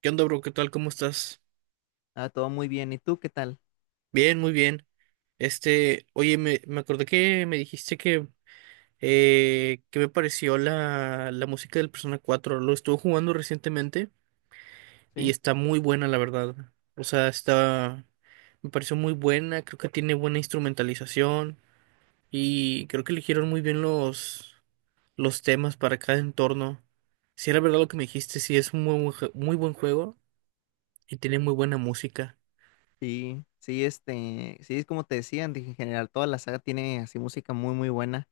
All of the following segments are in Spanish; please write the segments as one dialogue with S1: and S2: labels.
S1: ¿Qué onda, bro? ¿Qué tal? ¿Cómo estás?
S2: Ah, todo muy bien. ¿Y tú qué tal?
S1: Bien, muy bien. Oye, me acordé que me dijiste que me pareció la música del Persona cuatro. Lo estuve jugando recientemente y
S2: Sí,
S1: está muy buena, la verdad. O sea, me pareció muy buena, creo que tiene buena instrumentalización y creo que eligieron muy bien los temas para cada entorno. Si era verdad lo que me dijiste, sí, es un muy buen juego y tiene muy buena música.
S2: sí, sí, sí, es como te decía, en general toda la saga tiene así música muy, muy buena.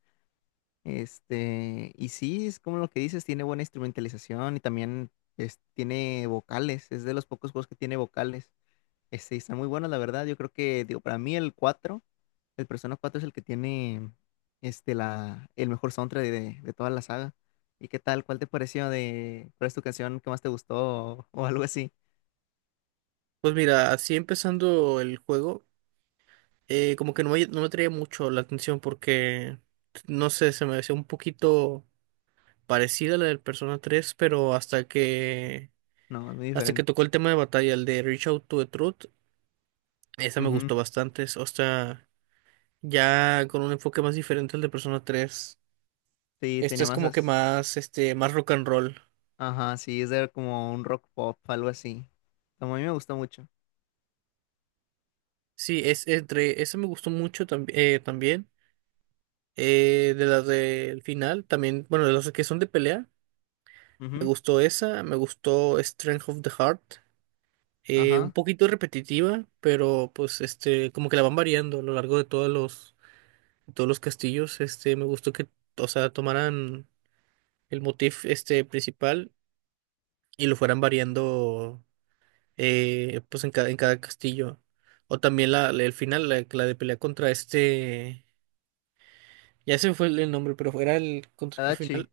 S2: Y sí, es como lo que dices, tiene buena instrumentalización y también tiene vocales. Es de los pocos juegos que tiene vocales. Y están muy buenos, la verdad. Yo creo que, digo, para mí el 4, el Persona 4 es el que tiene, el mejor soundtrack de toda la saga. ¿Y qué tal? ¿Cuál te pareció cuál es tu canción que más te gustó o algo así?
S1: Pues mira, así empezando el juego, como que no me traía mucho la atención porque, no sé, se me hacía un poquito parecida a la del Persona 3, pero
S2: No, es muy
S1: hasta que
S2: diferente.
S1: tocó el tema de batalla, el de Reach Out to the Truth. Esa me
S2: Ujú.
S1: gustó bastante, o sea, ya con un enfoque más diferente al de Persona 3.
S2: Sí,
S1: Esta
S2: tenía
S1: es como que
S2: masas.
S1: más rock and roll.
S2: Ajá, sí, es de como un rock pop, algo así. Como a mí me gusta mucho.
S1: Sí, esa me gustó mucho también, de las del final, también, bueno, de las que son de pelea. Me
S2: Ujú.
S1: gustó esa, me gustó Strength of the Heart, un
S2: Ajá.
S1: poquito repetitiva, pero pues como que la van variando a lo largo de todos los castillos. Me gustó que, o sea, tomaran el motif este principal y lo fueran variando, pues en en cada castillo. O también el final, la de pelea contra ya se me fue el nombre, pero era el contra el
S2: Tadachi.
S1: final.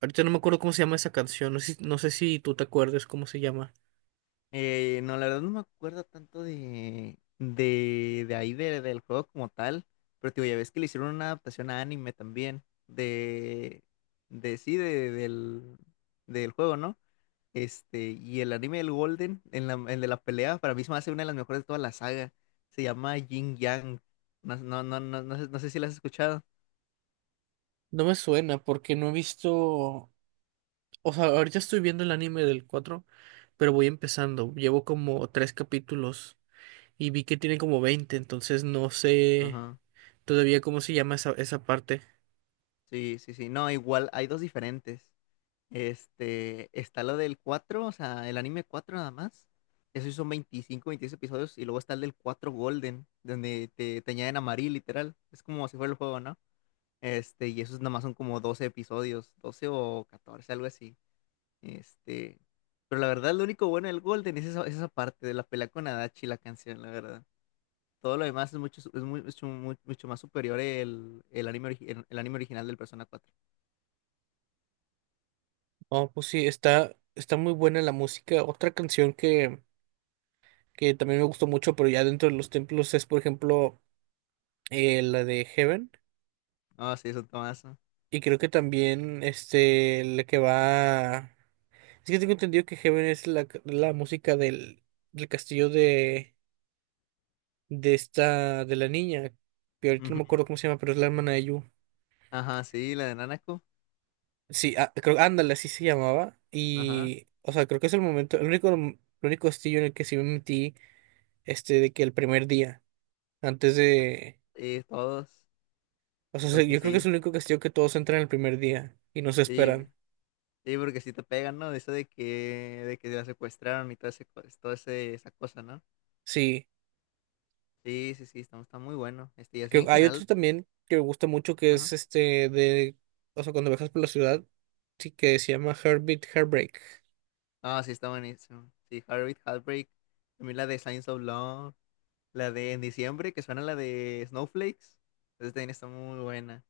S1: Ahorita no me acuerdo cómo se llama esa canción, no sé si tú te acuerdas cómo se llama.
S2: No, la verdad no me acuerdo tanto de ahí del juego como tal. Pero te digo, ya ves que le hicieron una adaptación a anime también. De, de sí, del juego, ¿no? Y el anime del Golden, el de la pelea, para mí se me hace una de las mejores de toda la saga. Se llama Yin Yang. No, no, no, no, no sé si la has escuchado.
S1: No me suena porque no he visto, o sea, ahorita estoy viendo el anime del 4, pero voy empezando. Llevo como tres capítulos y vi que tiene como 20, entonces no sé
S2: Ajá.
S1: todavía cómo se llama esa parte.
S2: Sí, sí, sí. No, igual hay dos diferentes. Está lo del cuatro, o sea, el anime 4 nada más. Esos son 25 26 episodios. Y luego está el del cuatro Golden, donde te añaden a Marie, literal. Es como si fuera el juego, ¿no? Y esos nada más son como 12 episodios, 12 o catorce, algo así. Este, pero la verdad, lo único bueno del Golden es esa parte de la pelea con Adachi, la canción, la verdad. Todo lo demás es mucho, su- es mu- mucho más superior el anime, el anime original del Persona cuatro.
S1: No, pues sí, está muy buena la música. Otra canción que también me gustó mucho, pero ya dentro de los templos es, por ejemplo, la de Heaven.
S2: Ah, sí, es un tomazo.
S1: Y creo que también la que va. Es que tengo entendido que Heaven es la música del castillo de esta, de la niña, que ahorita no
S2: Ujú.
S1: me acuerdo cómo se llama, pero es la hermana de Yu.
S2: Ajá, sí, la de Nanako.
S1: Sí, ah, creo, ándale, así se llamaba.
S2: Ajá.
S1: Y, o sea, creo que es el momento, el único castillo en el que sí me metí, de que el primer día, antes de,
S2: Sí, todos.
S1: o sea,
S2: Porque
S1: yo creo que es
S2: sí.
S1: el único castillo que todos entran el primer día y no se
S2: Sí.
S1: esperan.
S2: Sí, porque sí te pegan, ¿no? De eso de que la secuestraron y todo ese, esa cosa, ¿no?
S1: Sí.
S2: Sí, sí, sí, está muy bueno. Y así
S1: Que
S2: en
S1: hay otro
S2: general.
S1: también que me gusta mucho que
S2: Ajá.
S1: es de, o sea, cuando viajas por la ciudad, sí que se llama Heartbeat Heartbreak.
S2: Ah, sí, está buenísimo. Sí, Heartbeat, Heartbreak. También la de Signs of Love. La de En Diciembre, que suena la de Snowflakes. Entonces también está muy buena.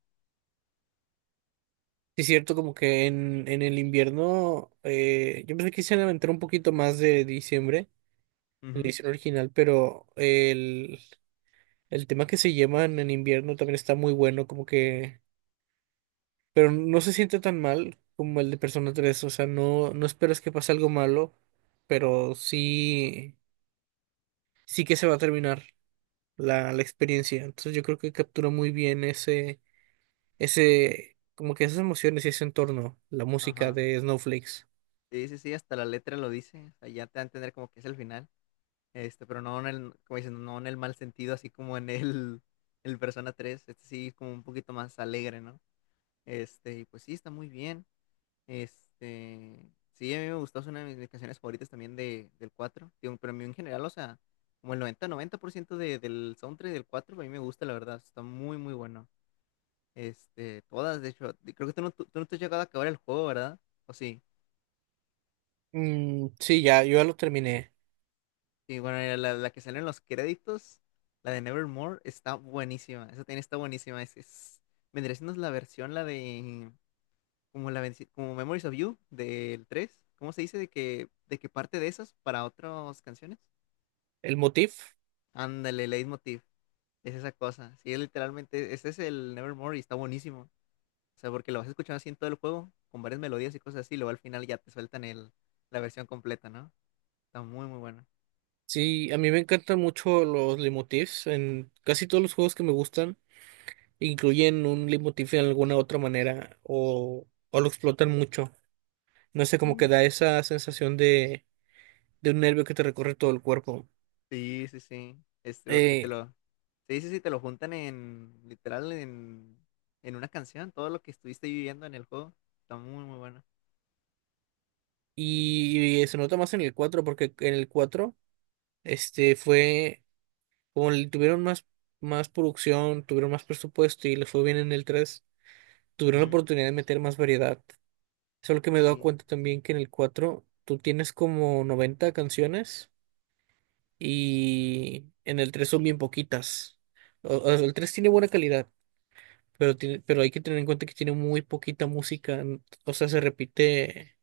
S1: Sí, es cierto, como que en el invierno, yo pensé que quise aventar un poquito más de diciembre, en la
S2: Ujú.
S1: edición original, pero el tema que se llevan en invierno también está muy bueno, como que, pero no se siente tan mal como el de Persona tres. O sea, no esperas que pase algo malo, pero sí, sí que se va a terminar la experiencia. Entonces yo creo que captura muy bien ese, como que esas emociones y ese entorno, la música
S2: Ajá.
S1: de Snowflakes.
S2: Sí, sí, sí, hasta la letra lo dice. O sea, ya te va a entender como que es el final. Pero no en el, como dicen, no en el mal sentido, así como en el Persona 3. Sí, como un poquito más alegre, ¿no? Y pues sí, está muy bien. Sí, a mí me gustó, es una de mis canciones favoritas también del cuatro. Digo, pero a mí en general, o sea, como el 90% del soundtrack del 4 a mí me gusta, la verdad, está muy, muy bueno. Todas, de hecho. Y creo que tú no te has llegado a acabar el juego, ¿verdad? ¿O sí?
S1: Mm, sí, ya, yo ya lo terminé.
S2: Sí, bueno, la que sale en los créditos, la de Nevermore, está buenísima, esa también está buenísima, vendría siendo la versión, como Memories of You del tres. ¿Cómo se dice? De que parte de esas para otras canciones.
S1: El motif,
S2: Ándale, leitmotiv. Es esa cosa. Sí, literalmente, ese es el Nevermore y está buenísimo. O sea, porque lo vas escuchando así en todo el juego, con varias melodías y cosas así, y luego al final ya te sueltan la versión completa, ¿no? Está muy, muy bueno.
S1: sí, a mí me encantan mucho los leitmotifs. En casi todos los juegos que me gustan incluyen un leitmotiv en alguna otra manera o lo explotan mucho. No sé, como que
S2: Sí,
S1: da esa sensación de un nervio que te recorre todo el cuerpo.
S2: sí, sí. Sí. Porque te
S1: Eh,
S2: lo. Sí, sí, sí, te lo juntan en. Literal, en. En una canción, todo lo que estuviste viviendo en el juego. Está muy, muy bueno.
S1: y se nota más en el 4 porque en el 4 Este fue, como le tuvieron más producción, tuvieron más presupuesto y les fue bien en el tres, tuvieron la
S2: Ujú.
S1: oportunidad de meter más variedad. Solo que me he dado
S2: Sí,
S1: cuenta también que en el 4 tú tienes como 90 canciones y en el 3 son bien poquitas. El 3 tiene buena calidad, pero, pero hay que tener en cuenta que tiene muy poquita música. O sea, se repite,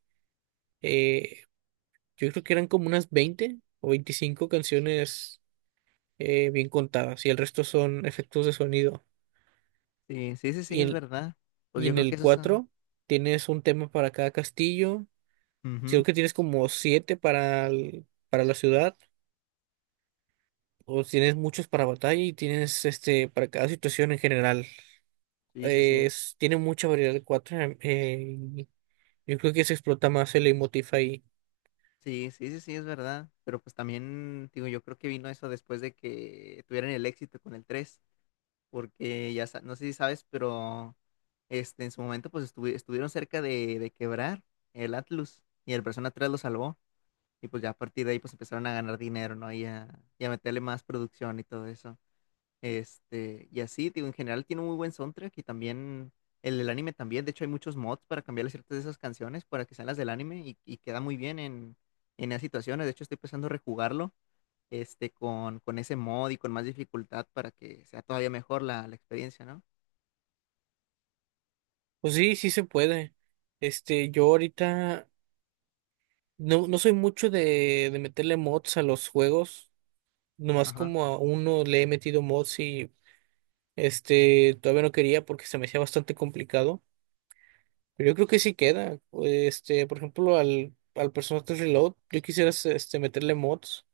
S1: eh, yo creo que eran como unas 20 o 25 canciones bien contadas, y el resto son efectos de sonido.
S2: sí, sí, sí, sí,
S1: Y
S2: es
S1: en,
S2: verdad. Pues
S1: y
S2: yo
S1: en
S2: creo
S1: el
S2: que eso es. Ah,
S1: 4 tienes un tema para cada castillo, si creo
S2: ujú.
S1: que tienes como 7 para la ciudad, o tienes muchos para batalla y tienes para cada situación en general.
S2: Sí, sí, sí.
S1: Tiene mucha variedad el 4. Yo creo que se explota más el emotif ahí.
S2: Sí, sí, sí, sí, es verdad. Pero pues también, digo, yo creo que vino eso después de que tuvieran el éxito con el tres, porque ya, no sé si sabes, pero en su momento pues estuvieron cerca de quebrar el Atlus y el Persona 3 lo salvó. Y pues ya a partir de ahí pues empezaron a ganar dinero, ¿no? Y a meterle más producción y todo eso. Y así, digo, en general tiene un muy buen soundtrack y también el del anime también. De hecho, hay muchos mods para cambiarle ciertas de esas canciones para que sean las del anime y queda muy bien en esas situaciones. De hecho, estoy pensando rejugarlo, con ese mod y con más dificultad para que sea todavía mejor la experiencia, ¿no?
S1: Pues sí, sí se puede. Yo ahorita no soy mucho de meterle mods a los juegos. Nomás
S2: Ajá.
S1: como a uno le he metido mods, y todavía no quería porque se me hacía bastante complicado. Pero yo creo que sí queda. Por ejemplo, al personaje Reload, yo quisiera meterle mods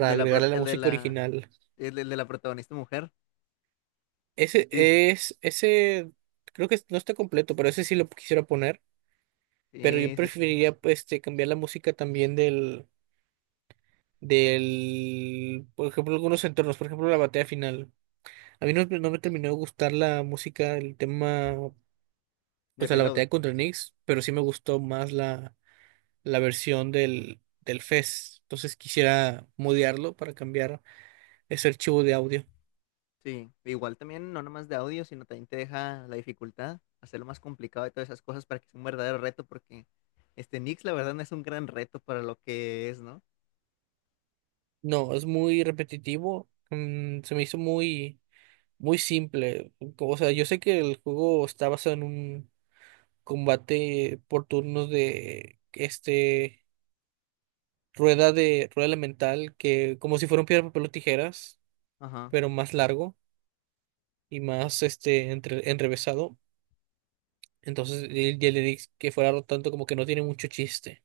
S2: El de la, pro-
S1: agregarle la
S2: el de
S1: música
S2: la,
S1: original.
S2: el, de la protagonista mujer. Sí,
S1: Ese, creo que no está completo, pero ese sí lo quisiera poner. Pero yo
S2: sí, sí, sí.
S1: preferiría pues, cambiar la música también del, por ejemplo, algunos entornos, por ejemplo, la batalla final. A mí no me terminó de gustar la música, el tema, o
S2: De
S1: sea, la
S2: Reload.
S1: batalla contra Nyx, pero sí me gustó más la versión del FES. Entonces quisiera modearlo para cambiar ese archivo de audio.
S2: Sí, igual también no nomás de audio, sino también te deja la dificultad, hacerlo más complicado y todas esas cosas para que sea un verdadero reto, porque Nix la verdad no es un gran reto para lo que es, ¿no?
S1: No, es muy repetitivo. Se me hizo muy, muy simple. O sea, yo sé que el juego está basado en un combate por turnos de este rueda de rueda elemental, que como si fuera un piedra, papel o tijeras,
S2: Ajá.
S1: pero más largo y más enrevesado. Entonces, y el Elix que fuera tanto, como que no tiene mucho chiste.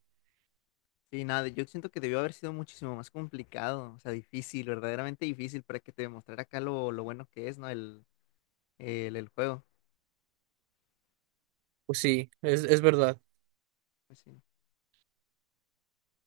S2: Sí, nada, yo siento que debió haber sido muchísimo más complicado, o sea, difícil, verdaderamente difícil para que te demostrara acá lo bueno que es, ¿no? El juego.
S1: Pues sí, es verdad.
S2: Pues sí.